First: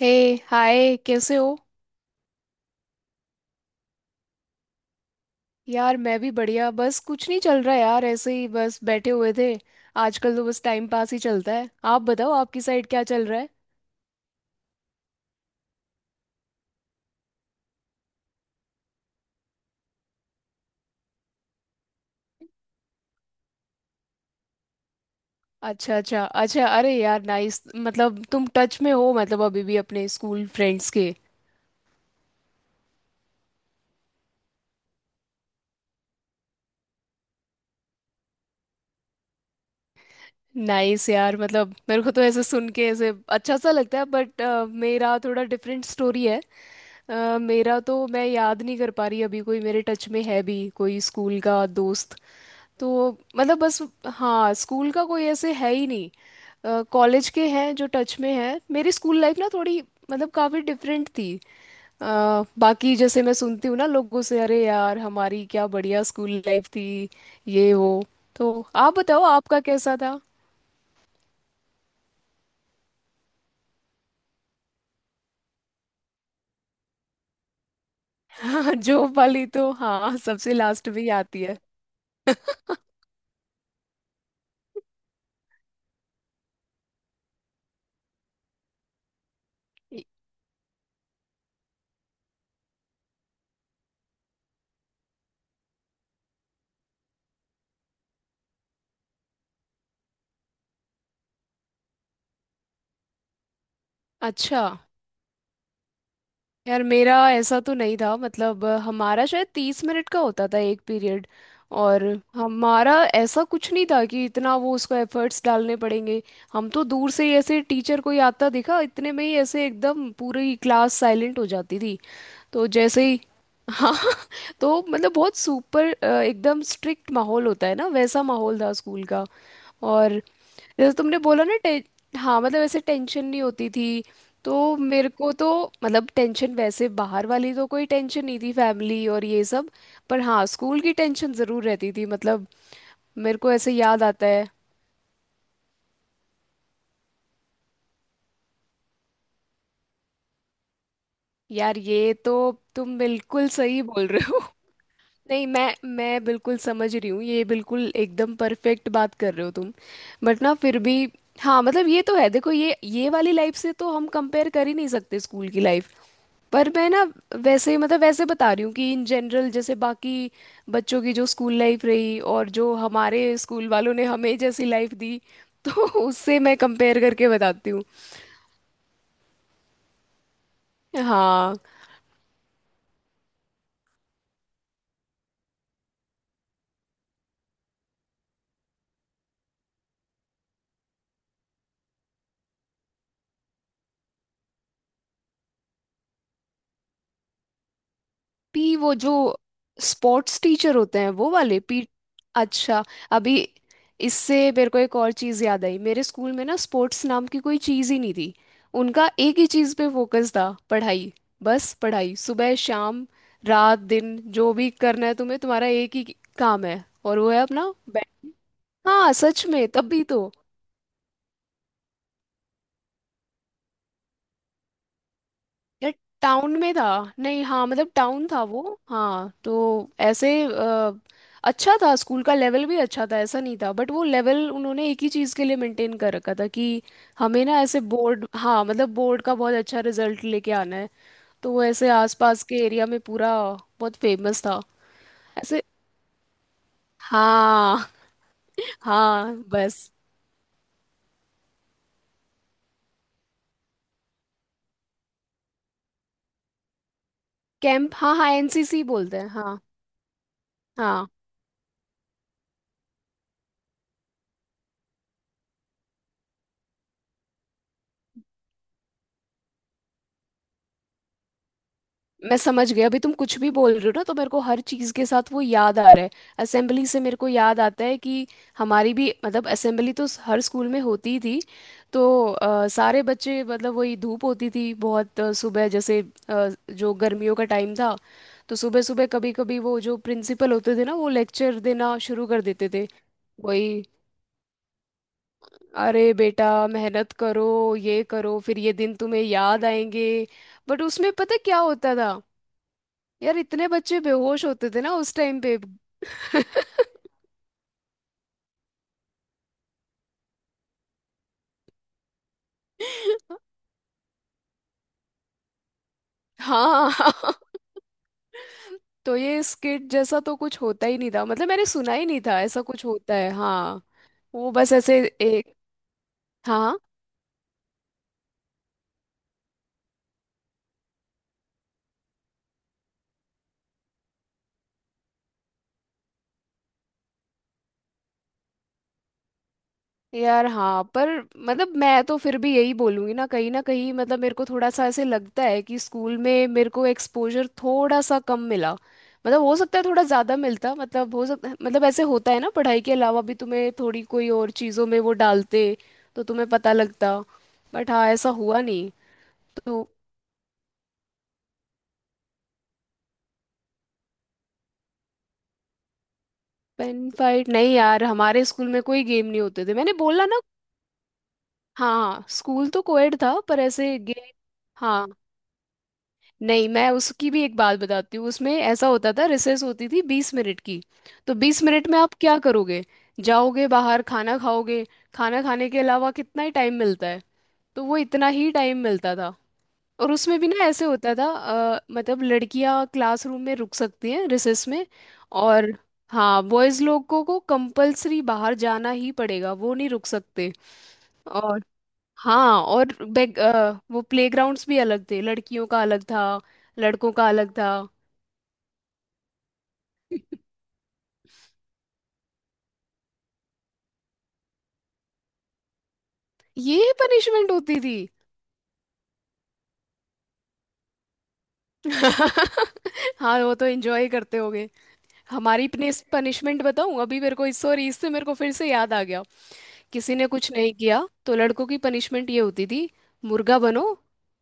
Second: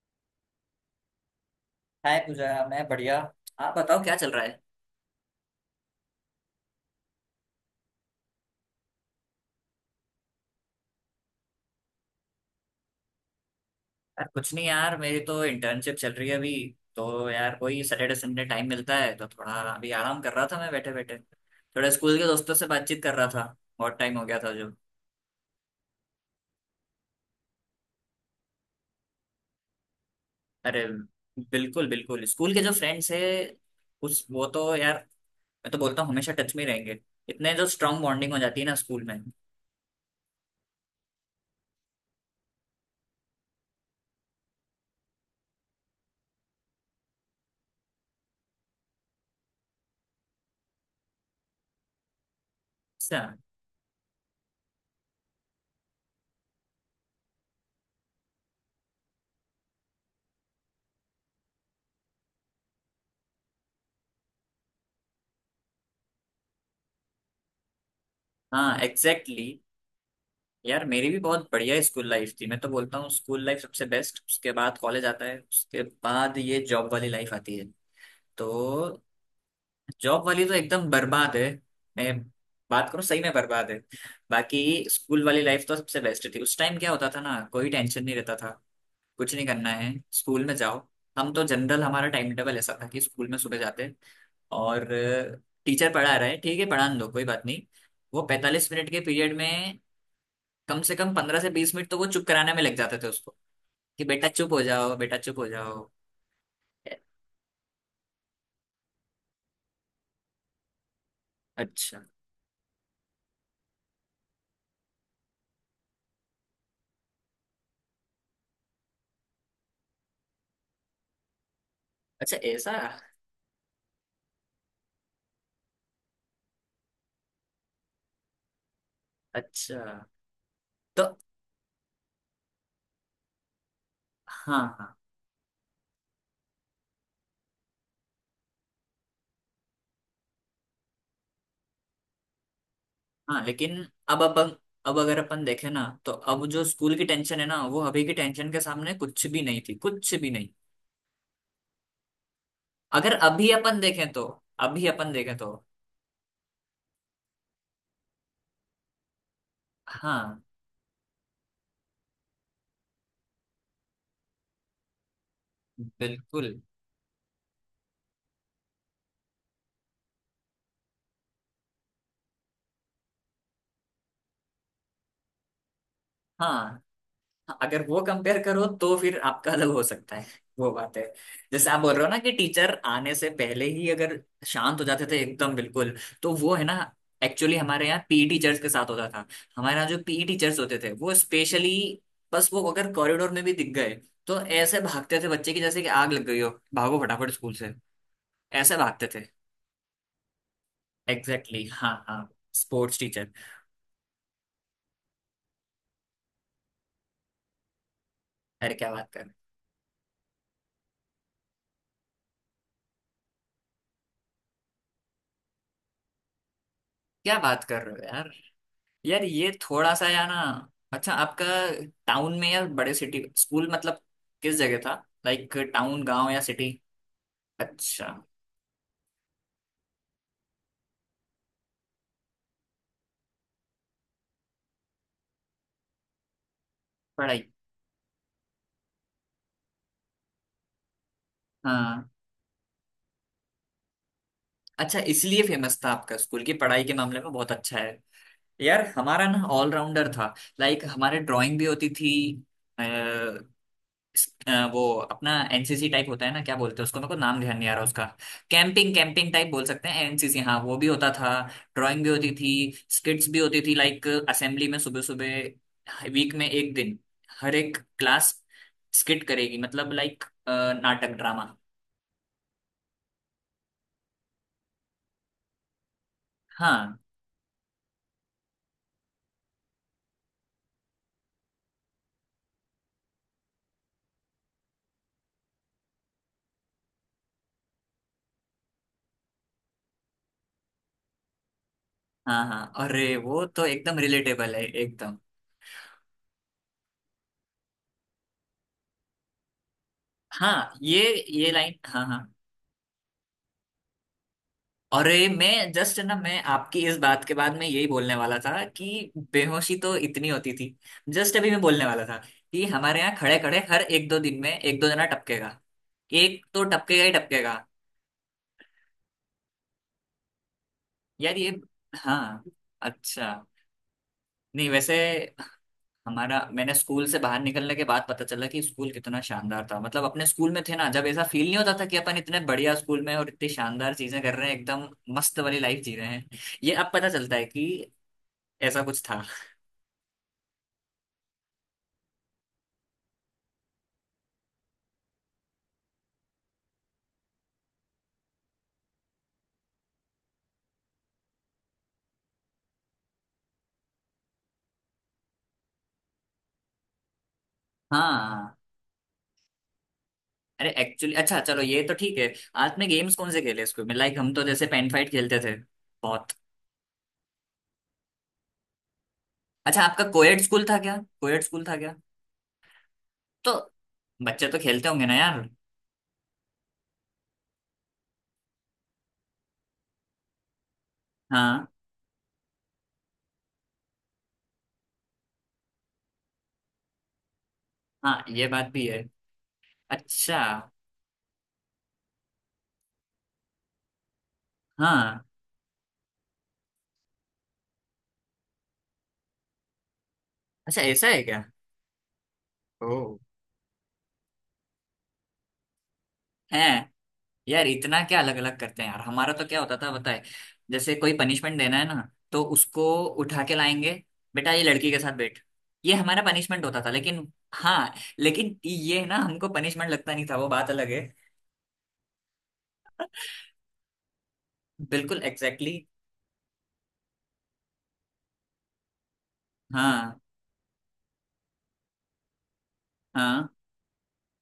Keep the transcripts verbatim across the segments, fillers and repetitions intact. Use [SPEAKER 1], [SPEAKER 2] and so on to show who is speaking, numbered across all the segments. [SPEAKER 1] हे। Hi, कैसे हो।
[SPEAKER 2] Hi Pooja, मैं बढ़िया। आप बताओ क्या चल रहा है।
[SPEAKER 1] यार मैं भी बढ़िया, बस कुछ नहीं चल रहा यार, ऐसे ही बस बैठे हुए थे। आजकल तो बस टाइम पास ही चलता है। आप बताओ, आपकी साइड क्या चल रहा है।
[SPEAKER 2] यार कुछ नहीं यार, मेरी तो इंटर्नशिप चल रही है अभी। तो यार कोई सैटरडे संडे टाइम मिलता है तो थोड़ा अभी आराम कर रहा था। मैं बैठे बैठे थोड़ा स्कूल के दोस्तों से बातचीत कर रहा था। बहुत टाइम हो गया था जो।
[SPEAKER 1] अच्छा अच्छा अच्छा, अरे यार नाइस, मतलब तुम टच में हो मतलब अभी भी अपने स्कूल
[SPEAKER 2] अरे
[SPEAKER 1] फ्रेंड्स के।
[SPEAKER 2] बिल्कुल बिल्कुल, स्कूल के जो फ्रेंड्स है उस वो तो यार, मैं तो बोलता हूँ हमेशा टच में ही रहेंगे। इतने जो स्ट्रांग बॉन्डिंग हो जाती है ना स्कूल में।
[SPEAKER 1] नाइस यार, मतलब मेरे को तो ऐसे सुन के ऐसे अच्छा सा लगता है, बट मेरा थोड़ा डिफरेंट स्टोरी है। अ, मेरा तो मैं याद नहीं कर पा रही अभी कोई मेरे टच में है भी कोई स्कूल का दोस्त। तो
[SPEAKER 2] अच्छा।
[SPEAKER 1] मतलब बस। हाँ स्कूल का कोई ऐसे है ही नहीं, कॉलेज के हैं जो टच में हैं। मेरी स्कूल लाइफ ना थोड़ी मतलब काफ़ी डिफरेंट थी। अ, बाकी जैसे मैं सुनती हूँ ना लोगों से, अरे यार हमारी क्या बढ़िया स्कूल लाइफ थी, ये वो। तो
[SPEAKER 2] हाँ
[SPEAKER 1] आप बताओ
[SPEAKER 2] एग्जैक्टली।
[SPEAKER 1] आपका कैसा था।
[SPEAKER 2] यार मेरी भी बहुत बढ़िया स्कूल लाइफ थी। मैं तो बोलता हूँ स्कूल लाइफ सबसे बेस्ट, उसके बाद कॉलेज आता है, उसके बाद ये जॉब वाली लाइफ आती है। तो
[SPEAKER 1] जॉब वाली तो हाँ
[SPEAKER 2] जॉब वाली
[SPEAKER 1] सबसे
[SPEAKER 2] तो एकदम
[SPEAKER 1] लास्ट में ही
[SPEAKER 2] बर्बाद
[SPEAKER 1] आती
[SPEAKER 2] है।
[SPEAKER 1] है।
[SPEAKER 2] मैं बात करूँ सही में बर्बाद है। बाकी स्कूल वाली लाइफ तो सबसे बेस्ट थी। उस टाइम क्या होता था ना, कोई टेंशन नहीं रहता था। कुछ नहीं करना है, स्कूल में जाओ। हम तो जनरल हमारा टाइम टेबल ऐसा था कि स्कूल में सुबह जाते। और टीचर पढ़ा रहा है, ठीक है पढ़ा दो, कोई बात नहीं। वो पैंतालीस मिनट के पीरियड में कम से कम पंद्रह से बीस मिनट तो वो चुप कराने में लग जाते थे उसको, कि बेटा चुप हो
[SPEAKER 1] अच्छा।
[SPEAKER 2] जाओ, बेटा चुप हो जाओ।
[SPEAKER 1] यार
[SPEAKER 2] ए-
[SPEAKER 1] मेरा ऐसा तो नहीं था मतलब, अ, हमारा शायद तीस मिनट का होता था एक पीरियड।
[SPEAKER 2] अच्छा।
[SPEAKER 1] और हमारा ऐसा कुछ नहीं था कि इतना वो उसको एफर्ट्स डालने पड़ेंगे। हम तो दूर से ही ऐसे टीचर कोई आता दिखा इतने में ही ऐसे एकदम पूरी क्लास साइलेंट हो जाती थी।
[SPEAKER 2] अच्छा
[SPEAKER 1] तो
[SPEAKER 2] ऐसा।
[SPEAKER 1] जैसे ही हाँ। तो मतलब बहुत सुपर अ, एकदम स्ट्रिक्ट माहौल होता है ना, वैसा माहौल था स्कूल का।
[SPEAKER 2] अच्छा।
[SPEAKER 1] और जैसे
[SPEAKER 2] तो
[SPEAKER 1] तुमने बोला ना टे, हाँ मतलब ऐसे टेंशन नहीं होती थी। तो
[SPEAKER 2] हाँ हाँ।
[SPEAKER 1] मेरे को तो मतलब टेंशन, वैसे बाहर वाली तो कोई टेंशन नहीं थी, फैमिली और ये सब। पर हाँ स्कूल की टेंशन ज़रूर रहती थी, मतलब मेरे
[SPEAKER 2] हाँ
[SPEAKER 1] को ऐसे
[SPEAKER 2] लेकिन
[SPEAKER 1] याद
[SPEAKER 2] अब
[SPEAKER 1] आता है।
[SPEAKER 2] अपन, अब अगर अपन देखें ना तो अब जो स्कूल की टेंशन है ना वो अभी की टेंशन के सामने कुछ भी नहीं थी, कुछ भी नहीं।
[SPEAKER 1] यार ये तो, तुम
[SPEAKER 2] अगर
[SPEAKER 1] बिल्कुल
[SPEAKER 2] अभी अपन
[SPEAKER 1] सही बोल
[SPEAKER 2] देखें
[SPEAKER 1] रहे
[SPEAKER 2] तो,
[SPEAKER 1] हो।
[SPEAKER 2] अभी अपन देखें
[SPEAKER 1] नहीं,
[SPEAKER 2] तो।
[SPEAKER 1] मैं मैं बिल्कुल समझ रही हूँ, ये बिल्कुल एकदम परफेक्ट बात कर रहे हो तुम।
[SPEAKER 2] हाँ।
[SPEAKER 1] बट ना फिर भी हाँ मतलब ये तो है, देखो ये ये वाली लाइफ से तो हम कंपेयर कर ही नहीं सकते स्कूल की लाइफ।
[SPEAKER 2] बिल्कुल।
[SPEAKER 1] पर मैं ना वैसे मतलब, वैसे बता रही हूँ कि इन जनरल जैसे बाकी बच्चों की जो स्कूल लाइफ रही और जो हमारे स्कूल वालों ने हमें जैसी लाइफ दी, तो उससे मैं
[SPEAKER 2] हाँ
[SPEAKER 1] कंपेयर करके बताती हूँ।
[SPEAKER 2] अगर वो कंपेयर करो तो फिर आपका अलग हो सकता है, वो बात है।
[SPEAKER 1] हाँ
[SPEAKER 2] जैसे आप बोल रहे हो ना कि टीचर आने से पहले ही अगर शांत हो जाते थे एकदम बिल्कुल, तो वो है ना एक्चुअली हमारे यहाँ पीई टीचर्स के साथ होता था। हमारे यहाँ जो पीई टीचर्स होते थे वो स्पेशली, बस वो अगर कॉरिडोर में भी दिख गए तो ऐसे भागते थे बच्चे की जैसे कि आग लग गई हो, भागो फटाफट स्कूल से।
[SPEAKER 1] पी
[SPEAKER 2] ऐसे
[SPEAKER 1] वो
[SPEAKER 2] भागते
[SPEAKER 1] जो
[SPEAKER 2] थे।
[SPEAKER 1] स्पोर्ट्स टीचर होते हैं वो
[SPEAKER 2] एग्जैक्टली
[SPEAKER 1] वाले
[SPEAKER 2] exactly,
[SPEAKER 1] पी।
[SPEAKER 2] हाँ हाँ।
[SPEAKER 1] अच्छा।
[SPEAKER 2] Sports teacher.
[SPEAKER 1] अभी इससे मेरे को एक और चीज़ याद आई, मेरे स्कूल में ना स्पोर्ट्स नाम की कोई चीज़ ही नहीं थी।
[SPEAKER 2] अरे क्या बात
[SPEAKER 1] उनका
[SPEAKER 2] कर
[SPEAKER 1] एक ही चीज़ पे फोकस था, पढ़ाई। बस पढ़ाई, सुबह शाम रात दिन, जो भी करना है तुम्हें, तुम्हारा एक ही काम है, और वो
[SPEAKER 2] क्या
[SPEAKER 1] है
[SPEAKER 2] बात
[SPEAKER 1] अपना
[SPEAKER 2] कर रहे हो यार,
[SPEAKER 1] बैठ। हाँ
[SPEAKER 2] यार
[SPEAKER 1] सच
[SPEAKER 2] ये
[SPEAKER 1] में, तब
[SPEAKER 2] थोड़ा
[SPEAKER 1] भी
[SPEAKER 2] सा
[SPEAKER 1] तो।
[SPEAKER 2] यार ना। अच्छा आपका टाउन में या बड़े सिटी स्कूल, मतलब किस जगह था, लाइक
[SPEAKER 1] यार
[SPEAKER 2] टाउन गांव या
[SPEAKER 1] टाउन
[SPEAKER 2] सिटी।
[SPEAKER 1] में था। नहीं हाँ मतलब
[SPEAKER 2] अच्छा।
[SPEAKER 1] टाउन था वो। हाँ तो ऐसे अ, अच्छा था, स्कूल का लेवल भी अच्छा था, ऐसा नहीं था। बट वो लेवल उन्होंने एक ही चीज़ के लिए मेंटेन कर रखा था कि
[SPEAKER 2] पढ़ाई।
[SPEAKER 1] हमें ना ऐसे बोर्ड, हाँ मतलब बोर्ड का बहुत अच्छा रिजल्ट लेके आना है। तो वो ऐसे
[SPEAKER 2] हाँ
[SPEAKER 1] आसपास के एरिया में पूरा बहुत फेमस था।
[SPEAKER 2] अच्छा इसलिए
[SPEAKER 1] ऐसे
[SPEAKER 2] फेमस था आपका स्कूल की पढ़ाई के मामले में बहुत अच्छा
[SPEAKER 1] हाँ।
[SPEAKER 2] है। यार हमारा
[SPEAKER 1] हाँ
[SPEAKER 2] ना
[SPEAKER 1] बस।
[SPEAKER 2] ऑलराउंडर था। लाइक हमारे ड्राइंग भी होती थी। अ, वो अपना एनसीसी टाइप होता है ना, क्या बोलते हैं उसको, मेरे को नाम ध्यान नहीं आ रहा
[SPEAKER 1] कैंप,
[SPEAKER 2] उसका।
[SPEAKER 1] हाँ हाँ एन सी सी
[SPEAKER 2] कैंपिंग
[SPEAKER 1] बोलते हैं,
[SPEAKER 2] कैंपिंग टाइप
[SPEAKER 1] हाँ।
[SPEAKER 2] बोल सकते हैं, एनसीसी हाँ वो भी होता
[SPEAKER 1] हाँ
[SPEAKER 2] था। ड्राइंग भी होती थी, स्किट्स भी होती थी, लाइक असेंबली में सुबह सुबह वीक में एक दिन हर एक क्लास स्किट करेगी, मतलब लाइक नाटक ड्रामा।
[SPEAKER 1] मैं समझ गई, अभी तुम कुछ भी बोल रहे हो ना तो मेरे को हर चीज़ के साथ वो याद आ रहा है। असेंबली
[SPEAKER 2] हाँ
[SPEAKER 1] से मेरे को याद आता है कि हमारी भी मतलब असेंबली तो हर स्कूल में होती ही थी। तो अ, सारे बच्चे मतलब वही धूप होती थी बहुत, अ, सुबह जैसे अ, जो गर्मियों का टाइम था, तो सुबह सुबह कभी कभी वो जो प्रिंसिपल होते थे ना, वो लेक्चर देना शुरू कर
[SPEAKER 2] हाँ।
[SPEAKER 1] देते
[SPEAKER 2] हाँ
[SPEAKER 1] थे।
[SPEAKER 2] अरे वो तो
[SPEAKER 1] वही,
[SPEAKER 2] एकदम रिलेटेबल है एकदम।
[SPEAKER 1] अरे बेटा मेहनत करो, ये करो, फिर ये दिन तुम्हें याद आएंगे।
[SPEAKER 2] हाँ
[SPEAKER 1] बट
[SPEAKER 2] ये
[SPEAKER 1] उसमें पता
[SPEAKER 2] ये
[SPEAKER 1] क्या
[SPEAKER 2] लाइन,
[SPEAKER 1] होता
[SPEAKER 2] हाँ
[SPEAKER 1] था,
[SPEAKER 2] हाँ।
[SPEAKER 1] यार इतने बच्चे बेहोश होते थे ना उस
[SPEAKER 2] अरे
[SPEAKER 1] टाइम पे।
[SPEAKER 2] मैं जस्ट ना, मैं आपकी इस बात के बाद मैं यही बोलने वाला था कि बेहोशी तो इतनी होती थी। जस्ट अभी मैं बोलने वाला था कि हमारे यहाँ खड़े खड़े हर एक दो दिन में एक दो जना टपकेगा। एक तो
[SPEAKER 1] हाँ
[SPEAKER 2] टपकेगा ही
[SPEAKER 1] हाँ।
[SPEAKER 2] टपकेगा।
[SPEAKER 1] तो ये स्किट जैसा तो कुछ होता ही नहीं था,
[SPEAKER 2] यार
[SPEAKER 1] मतलब
[SPEAKER 2] ये,
[SPEAKER 1] मैंने सुना ही नहीं था
[SPEAKER 2] हाँ।
[SPEAKER 1] ऐसा कुछ होता है।
[SPEAKER 2] अच्छा।
[SPEAKER 1] हाँ, वो
[SPEAKER 2] नहीं
[SPEAKER 1] बस
[SPEAKER 2] वैसे
[SPEAKER 1] ऐसे एक,
[SPEAKER 2] हमारा, मैंने
[SPEAKER 1] हाँ।
[SPEAKER 2] स्कूल से बाहर निकलने के बाद पता चला कि स्कूल कितना शानदार था। मतलब अपने स्कूल में थे ना जब, ऐसा फील नहीं होता था कि अपन इतने बढ़िया स्कूल में और इतनी शानदार चीजें कर रहे हैं एकदम मस्त वाली लाइफ जी रहे हैं। ये अब पता चलता है कि ऐसा कुछ था।
[SPEAKER 1] यार हाँ, पर मतलब मैं तो फिर भी यही बोलूँगी ना, कहीं ना कहीं मतलब मेरे को थोड़ा सा ऐसे लगता है कि स्कूल में मेरे को एक्सपोजर थोड़ा सा कम मिला, मतलब हो सकता है थोड़ा ज़्यादा मिलता, मतलब हो सकता, मतलब ऐसे होता है ना पढ़ाई के अलावा भी तुम्हें थोड़ी कोई और चीज़ों में वो डालते, तो तुम्हें पता लगता। बट हाँ ऐसा
[SPEAKER 2] हाँ।
[SPEAKER 1] हुआ नहीं। तो
[SPEAKER 2] अरे एक्चुअली, अच्छा चलो ये तो ठीक है। आपने गेम्स कौन से खेले स्कूल में, लाइक हम तो जैसे पेन फाइट खेलते थे बहुत।
[SPEAKER 1] पेन फाइट नहीं यार, हमारे स्कूल में कोई गेम नहीं होते थे,
[SPEAKER 2] अच्छा
[SPEAKER 1] मैंने
[SPEAKER 2] आपका
[SPEAKER 1] बोला
[SPEAKER 2] कोएड
[SPEAKER 1] ना।
[SPEAKER 2] स्कूल था क्या, कोएड स्कूल था क्या।
[SPEAKER 1] हाँ स्कूल तो कोएड था,
[SPEAKER 2] तो
[SPEAKER 1] पर ऐसे गेम
[SPEAKER 2] बच्चे तो खेलते होंगे ना यार।
[SPEAKER 1] नहीं। मैं उसकी भी एक बात बताती हूँ, उसमें ऐसा होता था, रिसेस होती थी बीस मिनट की। तो बीस
[SPEAKER 2] हाँ
[SPEAKER 1] मिनट में आप क्या करोगे, जाओगे बाहर खाना खाओगे, खाना खाने के अलावा कितना ही टाइम मिलता है, तो वो
[SPEAKER 2] हाँ
[SPEAKER 1] इतना
[SPEAKER 2] ये
[SPEAKER 1] ही
[SPEAKER 2] बात
[SPEAKER 1] टाइम
[SPEAKER 2] भी है।
[SPEAKER 1] मिलता था। और
[SPEAKER 2] अच्छा।
[SPEAKER 1] उसमें भी ना ऐसे होता था, अ, मतलब लड़कियां क्लासरूम में रुक सकती हैं रिसेस में,
[SPEAKER 2] हाँ।
[SPEAKER 1] और हाँ बॉयज लोगों को कंपलसरी बाहर जाना ही पड़ेगा, वो नहीं रुक सकते।
[SPEAKER 2] अच्छा ऐसा है क्या।
[SPEAKER 1] हाँ, और
[SPEAKER 2] ओ
[SPEAKER 1] बैक अ, वो प्लेग्राउंड्स भी अलग थे, लड़कियों का अलग था,
[SPEAKER 2] है।
[SPEAKER 1] लड़कों का अलग
[SPEAKER 2] यार
[SPEAKER 1] था।
[SPEAKER 2] इतना क्या अलग अलग करते हैं यार, हमारा तो क्या होता था बताए, जैसे कोई पनिशमेंट देना है ना तो उसको उठा के लाएंगे, बेटा ये लड़की के साथ बैठ, ये हमारा पनिशमेंट होता था,
[SPEAKER 1] ये
[SPEAKER 2] लेकिन
[SPEAKER 1] पनिशमेंट होती
[SPEAKER 2] हाँ
[SPEAKER 1] थी।
[SPEAKER 2] लेकिन ये ना हमको पनिशमेंट लगता नहीं था, वो बात अलग है।
[SPEAKER 1] हाँ वो तो एंजॉय करते होगे।
[SPEAKER 2] बिल्कुल
[SPEAKER 1] हमारी
[SPEAKER 2] एग्जैक्टली exactly,
[SPEAKER 1] पनिशमेंट बताऊं, अभी मेरे को सॉरी इससे मेरे को फिर से याद आ गया। किसी
[SPEAKER 2] हाँ
[SPEAKER 1] ने कुछ नहीं किया तो लड़कों की पनिशमेंट ये होती थी,
[SPEAKER 2] हाँ।
[SPEAKER 1] मुर्गा बनो।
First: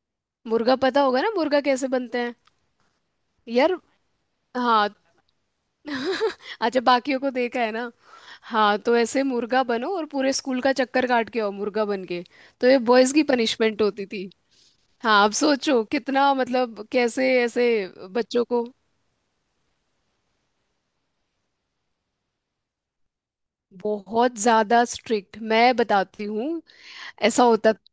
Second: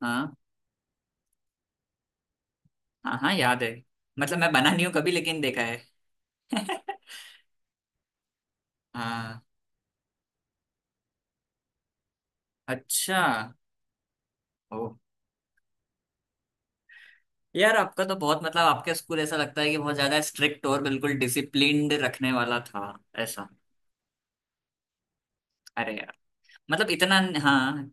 [SPEAKER 2] हाँ
[SPEAKER 1] मुर्गा पता होगा ना, मुर्गा कैसे बनते हैं।
[SPEAKER 2] हाँ हाँ याद है।
[SPEAKER 1] यार,
[SPEAKER 2] मतलब मैं बना नहीं हूँ
[SPEAKER 1] हाँ।
[SPEAKER 2] कभी, लेकिन देखा है।
[SPEAKER 1] अच्छा, बाकियों को देखा है ना। हाँ तो ऐसे
[SPEAKER 2] हाँ।
[SPEAKER 1] मुर्गा बनो और पूरे स्कूल का चक्कर काट के आओ मुर्गा बन के। तो ये बॉयज
[SPEAKER 2] अच्छा।
[SPEAKER 1] की पनिशमेंट होती थी।
[SPEAKER 2] ओ।
[SPEAKER 1] हाँ आप सोचो कितना, मतलब कैसे ऐसे
[SPEAKER 2] यार आपका तो बहुत
[SPEAKER 1] बच्चों
[SPEAKER 2] मतलब
[SPEAKER 1] को,
[SPEAKER 2] आपके स्कूल ऐसा लगता है कि बहुत ज्यादा स्ट्रिक्ट और बिल्कुल डिसिप्लिन्ड रखने वाला था ऐसा।
[SPEAKER 1] बहुत ज्यादा स्ट्रिक्ट मैं
[SPEAKER 2] अरे
[SPEAKER 1] बताती हूँ,
[SPEAKER 2] मतलब इतना।
[SPEAKER 1] ऐसा होता।
[SPEAKER 2] हाँ।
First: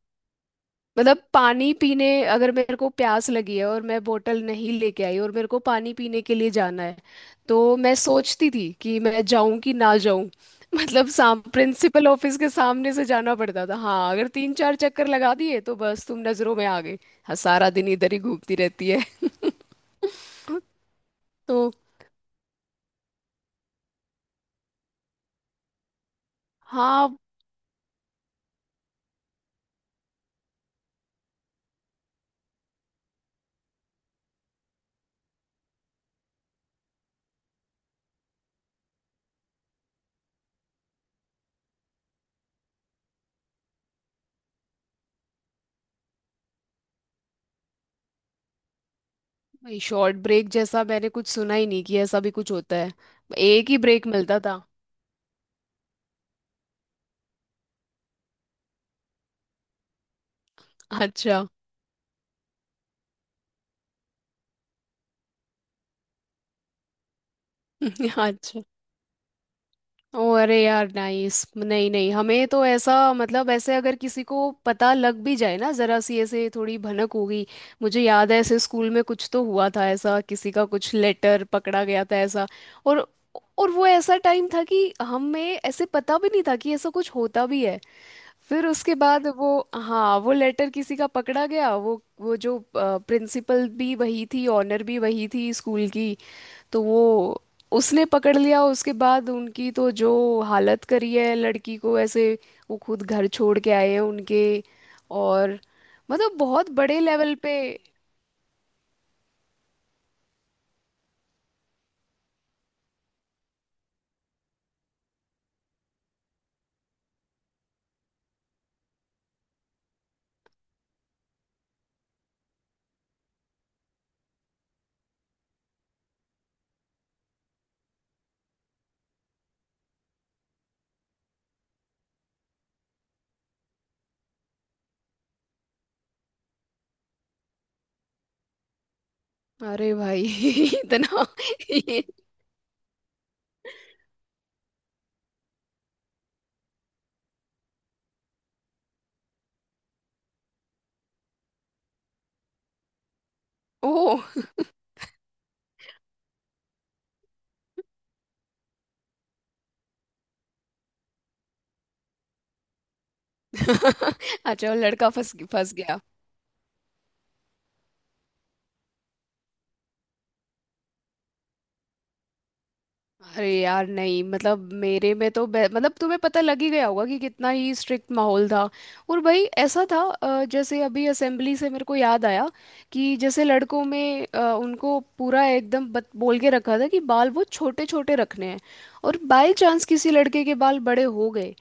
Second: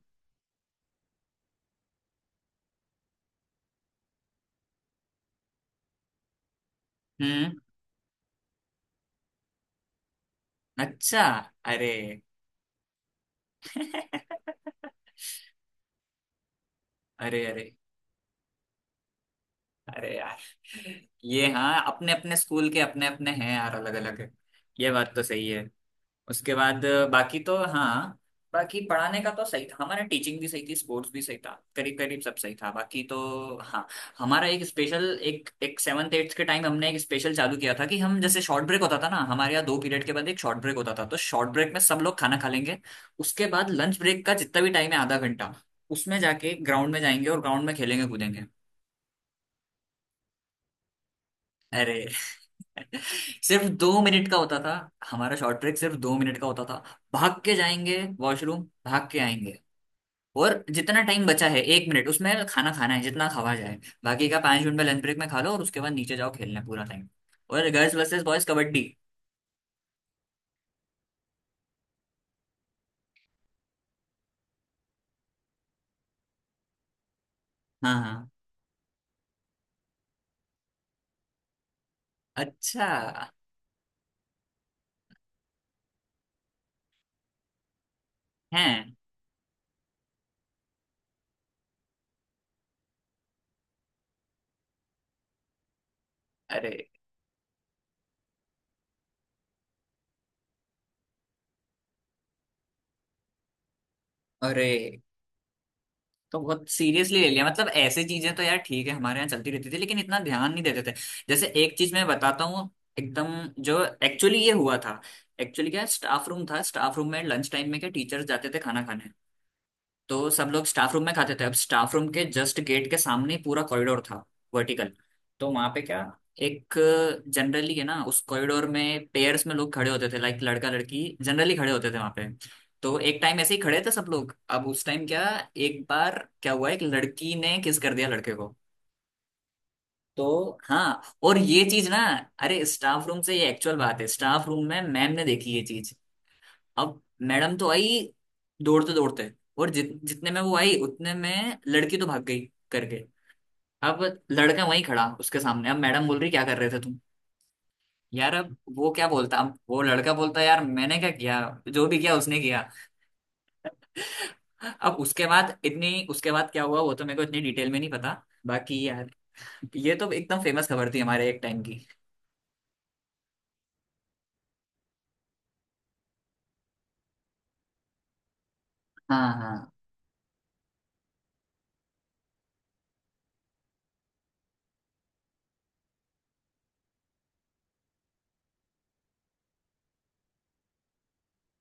[SPEAKER 1] मतलब पानी पीने, अगर मेरे को प्यास लगी है और मैं बोतल नहीं लेके आई और मेरे को पानी पीने के लिए जाना है,
[SPEAKER 2] हम्म।
[SPEAKER 1] तो मैं सोचती थी कि मैं जाऊं कि ना जाऊं। मतलब
[SPEAKER 2] अच्छा।
[SPEAKER 1] साम
[SPEAKER 2] अरे
[SPEAKER 1] प्रिंसिपल ऑफिस के सामने से जाना पड़ता था, हाँ अगर तीन चार चक्कर लगा दिए तो बस तुम नजरों में आ गए। हाँ,
[SPEAKER 2] अरे
[SPEAKER 1] सारा
[SPEAKER 2] अरे।
[SPEAKER 1] दिन इधर ही घूमती रहती है।
[SPEAKER 2] अरे यार ये,
[SPEAKER 1] तो
[SPEAKER 2] हाँ अपने अपने स्कूल के अपने अपने हैं यार, अलग अलग। ये बात तो सही है। उसके बाद
[SPEAKER 1] हाँ।
[SPEAKER 2] बाकी तो हाँ, बाकी पढ़ाने का तो सही था, हमारा टीचिंग भी सही थी, स्पोर्ट्स भी सही था, करीब करीब सब सही था बाकी तो। हाँ। हमारा एक स्पेशल, एक एक सेवन्थ एट्थ के टाइम हमने एक स्पेशल चालू किया था कि हम, जैसे शॉर्ट ब्रेक होता था ना हमारे यहाँ दो पीरियड के बाद एक शॉर्ट ब्रेक होता था, तो शॉर्ट ब्रेक में सब लोग खाना खा लेंगे, उसके बाद लंच ब्रेक का जितना भी टाइम है आधा घंटा उसमें जाके ग्राउंड में जाएंगे और ग्राउंड में खेलेंगे कूदेंगे।
[SPEAKER 1] भाई, शॉर्ट ब्रेक जैसा मैंने कुछ सुना ही नहीं
[SPEAKER 2] अरे
[SPEAKER 1] कि ऐसा भी कुछ होता है,
[SPEAKER 2] सिर्फ
[SPEAKER 1] एक ही
[SPEAKER 2] दो
[SPEAKER 1] ब्रेक
[SPEAKER 2] मिनट का
[SPEAKER 1] मिलता
[SPEAKER 2] होता
[SPEAKER 1] था।
[SPEAKER 2] था, हमारा शॉर्ट ब्रेक सिर्फ दो मिनट का होता था। भाग के जाएंगे वॉशरूम, भाग के आएंगे, और जितना टाइम
[SPEAKER 1] अच्छा।
[SPEAKER 2] बचा है एक मिनट उसमें खाना खाना है जितना खावा जाए। बाकी का पांच मिनट में लंच ब्रेक में खा लो, और उसके बाद नीचे जाओ खेलने पूरा टाइम। और गर्ल्स वर्सेस बॉयज
[SPEAKER 1] अच्छा,
[SPEAKER 2] कबड्डी।
[SPEAKER 1] ओ अरे यार नाइस। नहीं नहीं, हमें तो ऐसा, मतलब ऐसे अगर किसी को पता लग भी जाए ना, जरा सी ऐसे थोड़ी भनक होगी।
[SPEAKER 2] हाँ
[SPEAKER 1] मुझे
[SPEAKER 2] हाँ
[SPEAKER 1] याद है, ऐसे स्कूल में कुछ तो हुआ था ऐसा, किसी का कुछ लेटर पकड़ा गया था ऐसा।
[SPEAKER 2] अच्छा
[SPEAKER 1] और और वो ऐसा टाइम था कि हमें ऐसे पता भी नहीं था कि ऐसा कुछ होता भी है। फिर
[SPEAKER 2] है।
[SPEAKER 1] उसके बाद वो, हाँ वो लेटर किसी का पकड़ा गया, वो वो जो प्रिंसिपल भी वही थी ऑनर भी वही थी स्कूल की। तो
[SPEAKER 2] अरे
[SPEAKER 1] वो, उसने पकड़ लिया, उसके बाद उनकी तो जो हालत करी है लड़की को ऐसे, वो खुद घर छोड़ के आए हैं उनके।
[SPEAKER 2] अरे।
[SPEAKER 1] और मतलब
[SPEAKER 2] तो बहुत
[SPEAKER 1] बहुत बड़े
[SPEAKER 2] सीरियसली ले
[SPEAKER 1] लेवल
[SPEAKER 2] लिया,
[SPEAKER 1] पे।
[SPEAKER 2] मतलब ऐसी चीजें तो यार ठीक है हमारे यहाँ चलती रहती थी लेकिन इतना ध्यान नहीं देते थे। जैसे एक चीज मैं बताता हूँ एकदम, जो एक्चुअली ये हुआ था। एक्चुअली क्या, स्टाफ रूम था, स्टाफ रूम में लंच टाइम में क्या टीचर्स जाते थे खाना खाने, तो सब लोग स्टाफ रूम में खाते थे। अब स्टाफ रूम के जस्ट गेट के सामने ही पूरा कॉरिडोर था वर्टिकल, तो वहां पे क्या, एक, जनरली है ना उस कॉरिडोर में पेयर्स में लोग खड़े होते थे, लाइक लड़का लड़की जनरली खड़े होते थे वहां पे। तो एक टाइम ऐसे ही खड़े थे सब लोग, अब उस टाइम क्या, एक बार क्या हुआ एक लड़की ने किस कर दिया लड़के को।
[SPEAKER 1] अरे भाई
[SPEAKER 2] तो हाँ,
[SPEAKER 1] इतना,
[SPEAKER 2] और ये चीज ना,
[SPEAKER 1] ये,
[SPEAKER 2] अरे स्टाफ रूम से, ये एक्चुअल बात है, स्टाफ रूम में मैम ने देखी ये चीज। अब मैडम तो आई दौड़ते दौड़ते, और जित जितने में वो आई उतने में लड़की तो भाग गई करके।
[SPEAKER 1] ओ।
[SPEAKER 2] अब लड़का वहीं खड़ा उसके सामने, अब मैडम बोल रही क्या कर रहे थे तुम। यार अब वो क्या बोलता, अब वो लड़का बोलता यार मैंने क्या किया, जो भी किया उसने किया।
[SPEAKER 1] अच्छा वो
[SPEAKER 2] अब
[SPEAKER 1] लड़का
[SPEAKER 2] उसके
[SPEAKER 1] फंस
[SPEAKER 2] बाद
[SPEAKER 1] फंस
[SPEAKER 2] इतनी,
[SPEAKER 1] गया।
[SPEAKER 2] उसके बाद क्या हुआ वो तो मेरे को इतनी डिटेल में नहीं पता, बाकी यार ये तो एकदम फेमस खबर थी हमारे एक टाइम की।
[SPEAKER 1] अरे यार नहीं, मतलब मेरे में तो बे- मतलब तुम्हें पता लग ही गया होगा कि कितना ही स्ट्रिक्ट माहौल था। और
[SPEAKER 2] हाँ
[SPEAKER 1] भाई
[SPEAKER 2] हाँ।
[SPEAKER 1] ऐसा था, अ, जैसे अभी असेंबली से मेरे को याद आया कि जैसे लड़कों में, अ, उनको पूरा एकदम बत, बोल के रखा था कि बाल वो छोटे छोटे रखने हैं। और बाय चांस किसी लड़के के बाल बड़े हो गए,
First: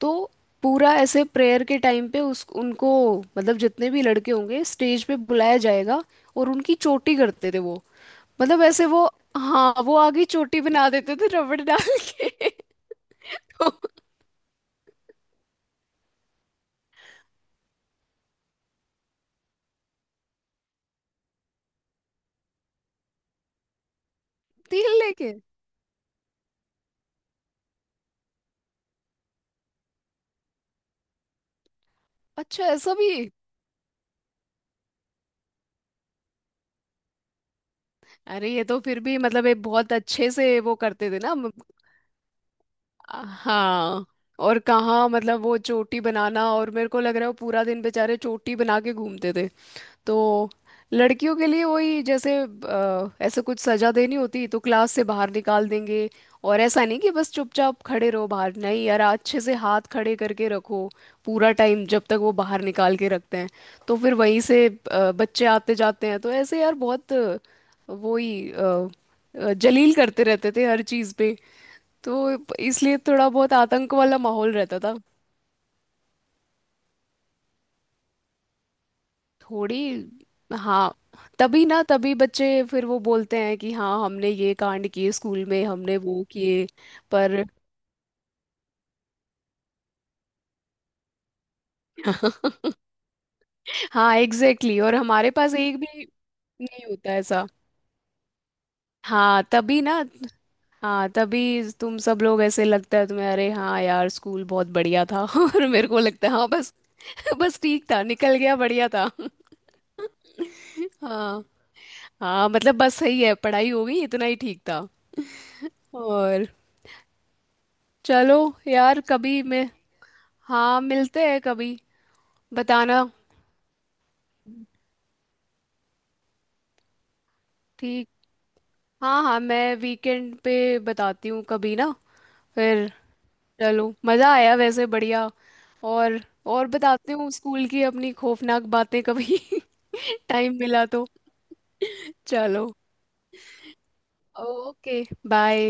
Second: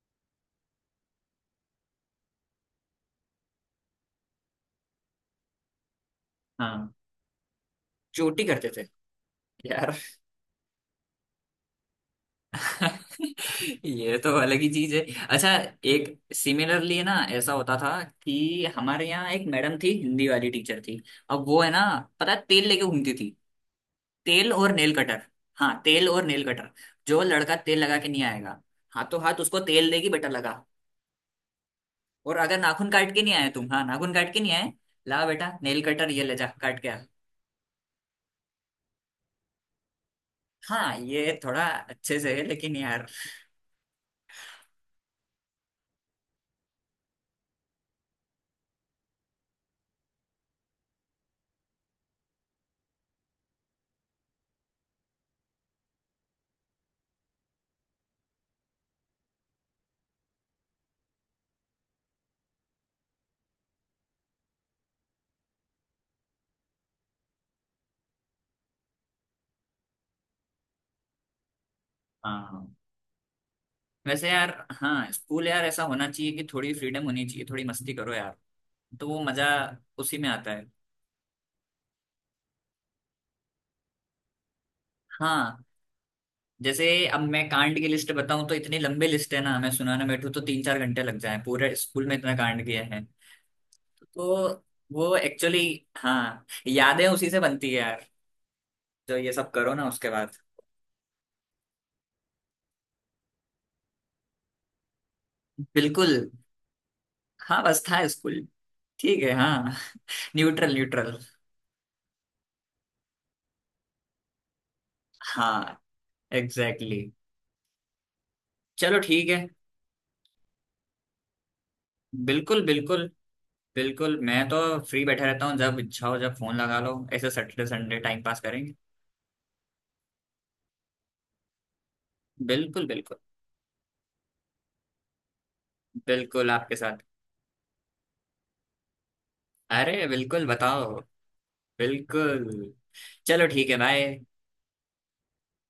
[SPEAKER 1] तो पूरा ऐसे प्रेयर के टाइम पे उस उनको मतलब जितने भी लड़के होंगे स्टेज पे बुलाया जाएगा, और उनकी
[SPEAKER 2] हाँ
[SPEAKER 1] चोटी करते थे वो।
[SPEAKER 2] चोटी
[SPEAKER 1] मतलब
[SPEAKER 2] करते थे।
[SPEAKER 1] ऐसे वो, हाँ
[SPEAKER 2] यार
[SPEAKER 1] वो आगे चोटी बना देते थे रबड़ डाल के। तो
[SPEAKER 2] ये तो अलग ही चीज है। अच्छा एक सिमिलरली है ना, ऐसा होता था कि हमारे यहाँ एक मैडम थी हिंदी वाली टीचर थी। अब वो है ना, पता है, तेल लेके घूमती थी, तेल और
[SPEAKER 1] तीर
[SPEAKER 2] नेल कटर।
[SPEAKER 1] लेके,
[SPEAKER 2] हाँ तेल और नेल कटर। जो लड़का तेल लगा के नहीं आएगा हाथों हाथ उसको तेल देगी, बेटा लगा। और अगर
[SPEAKER 1] अच्छा
[SPEAKER 2] नाखून
[SPEAKER 1] ऐसा भी।
[SPEAKER 2] काट के नहीं आए तुम, हाँ नाखून काट के नहीं आए, ला बेटा नेल कटर ये ले जा काट के आ।
[SPEAKER 1] अरे ये तो फिर भी मतलब एक बहुत अच्छे से वो
[SPEAKER 2] हाँ
[SPEAKER 1] करते थे ना
[SPEAKER 2] ये
[SPEAKER 1] म-
[SPEAKER 2] थोड़ा अच्छे से है लेकिन यार
[SPEAKER 1] हाँ। और कहाँ मतलब, वो चोटी बनाना, और मेरे को लग रहा है वो पूरा दिन बेचारे चोटी बना के घूमते थे। तो लड़कियों के लिए वही, जैसे अ, ऐसे कुछ सजा देनी होती तो क्लास से बाहर निकाल देंगे। और ऐसा नहीं कि बस चुपचाप खड़े रहो बाहर, नहीं यार, अच्छे से हाथ खड़े करके रखो पूरा टाइम जब तक वो बाहर निकाल के रखते हैं। तो फिर वहीं से अ, बच्चे आते जाते हैं, तो ऐसे यार बहुत, अ, वो ही अ, अ, जलील करते रहते थे हर चीज़ पे। तो
[SPEAKER 2] हाँ।
[SPEAKER 1] इसलिए थोड़ा बहुत आतंक वाला
[SPEAKER 2] वैसे यार
[SPEAKER 1] माहौल रहता था।
[SPEAKER 2] हाँ, स्कूल यार ऐसा होना चाहिए कि थोड़ी फ्रीडम होनी चाहिए, थोड़ी मस्ती करो यार, तो वो मजा
[SPEAKER 1] थोड़ी,
[SPEAKER 2] उसी में आता है।
[SPEAKER 1] हाँ तभी ना, तभी बच्चे फिर वो बोलते हैं कि हाँ हमने ये कांड किए स्कूल में
[SPEAKER 2] हाँ।
[SPEAKER 1] हमने वो किए।
[SPEAKER 2] जैसे अब
[SPEAKER 1] पर
[SPEAKER 2] मैं कांड की लिस्ट बताऊं तो इतनी लंबी लिस्ट है ना, मैं सुनाने बैठूं तो तीन चार घंटे लग जाए, पूरे स्कूल में इतना कांड किया है।
[SPEAKER 1] हाँ
[SPEAKER 2] तो
[SPEAKER 1] एग्जैक्टली exactly, और
[SPEAKER 2] वो
[SPEAKER 1] हमारे पास
[SPEAKER 2] एक्चुअली,
[SPEAKER 1] एक भी
[SPEAKER 2] हाँ
[SPEAKER 1] नहीं
[SPEAKER 2] यादें
[SPEAKER 1] होता
[SPEAKER 2] उसी से
[SPEAKER 1] ऐसा।
[SPEAKER 2] बनती है यार, जो ये
[SPEAKER 1] हाँ
[SPEAKER 2] सब करो
[SPEAKER 1] तभी
[SPEAKER 2] ना
[SPEAKER 1] ना,
[SPEAKER 2] उसके बाद।
[SPEAKER 1] हाँ तभी तुम सब लोग, ऐसे लगता है तुम्हें अरे हाँ यार स्कूल बहुत बढ़िया था। और मेरे को
[SPEAKER 2] बिल्कुल।
[SPEAKER 1] लगता है हाँ बस। बस
[SPEAKER 2] हाँ बस
[SPEAKER 1] ठीक था,
[SPEAKER 2] था
[SPEAKER 1] निकल
[SPEAKER 2] स्कूल,
[SPEAKER 1] गया, बढ़िया था।
[SPEAKER 2] ठीक है हाँ। Neutral neutral.
[SPEAKER 1] हाँ हाँ मतलब बस सही है, पढ़ाई हो गई, इतना ही ठीक था।
[SPEAKER 2] हाँ
[SPEAKER 1] और
[SPEAKER 2] एग्जैक्टली exactly.
[SPEAKER 1] चलो
[SPEAKER 2] चलो
[SPEAKER 1] यार,
[SPEAKER 2] ठीक
[SPEAKER 1] कभी
[SPEAKER 2] है।
[SPEAKER 1] मैं, हाँ मिलते हैं कभी
[SPEAKER 2] बिल्कुल
[SPEAKER 1] बताना।
[SPEAKER 2] बिल्कुल। बिल्कुल मैं तो फ्री बैठा रहता हूँ, जब इच्छा हो जब फोन लगा लो, ऐसे सैटरडे संडे
[SPEAKER 1] ठीक।
[SPEAKER 2] टाइम पास करेंगे।
[SPEAKER 1] हाँ हाँ मैं वीकेंड पे बताती हूँ कभी ना।
[SPEAKER 2] बिल्कुल
[SPEAKER 1] फिर
[SPEAKER 2] बिल्कुल।
[SPEAKER 1] चलो, मज़ा आया वैसे, बढ़िया। और
[SPEAKER 2] बिल्कुल
[SPEAKER 1] और
[SPEAKER 2] आपके साथ।
[SPEAKER 1] बताती हूँ स्कूल की अपनी खौफनाक बातें कभी।
[SPEAKER 2] अरे बिल्कुल
[SPEAKER 1] टाइम मिला
[SPEAKER 2] बताओ।
[SPEAKER 1] तो चलो।
[SPEAKER 2] बिल्कुल। चलो ठीक है भाई।
[SPEAKER 1] Okay, bye.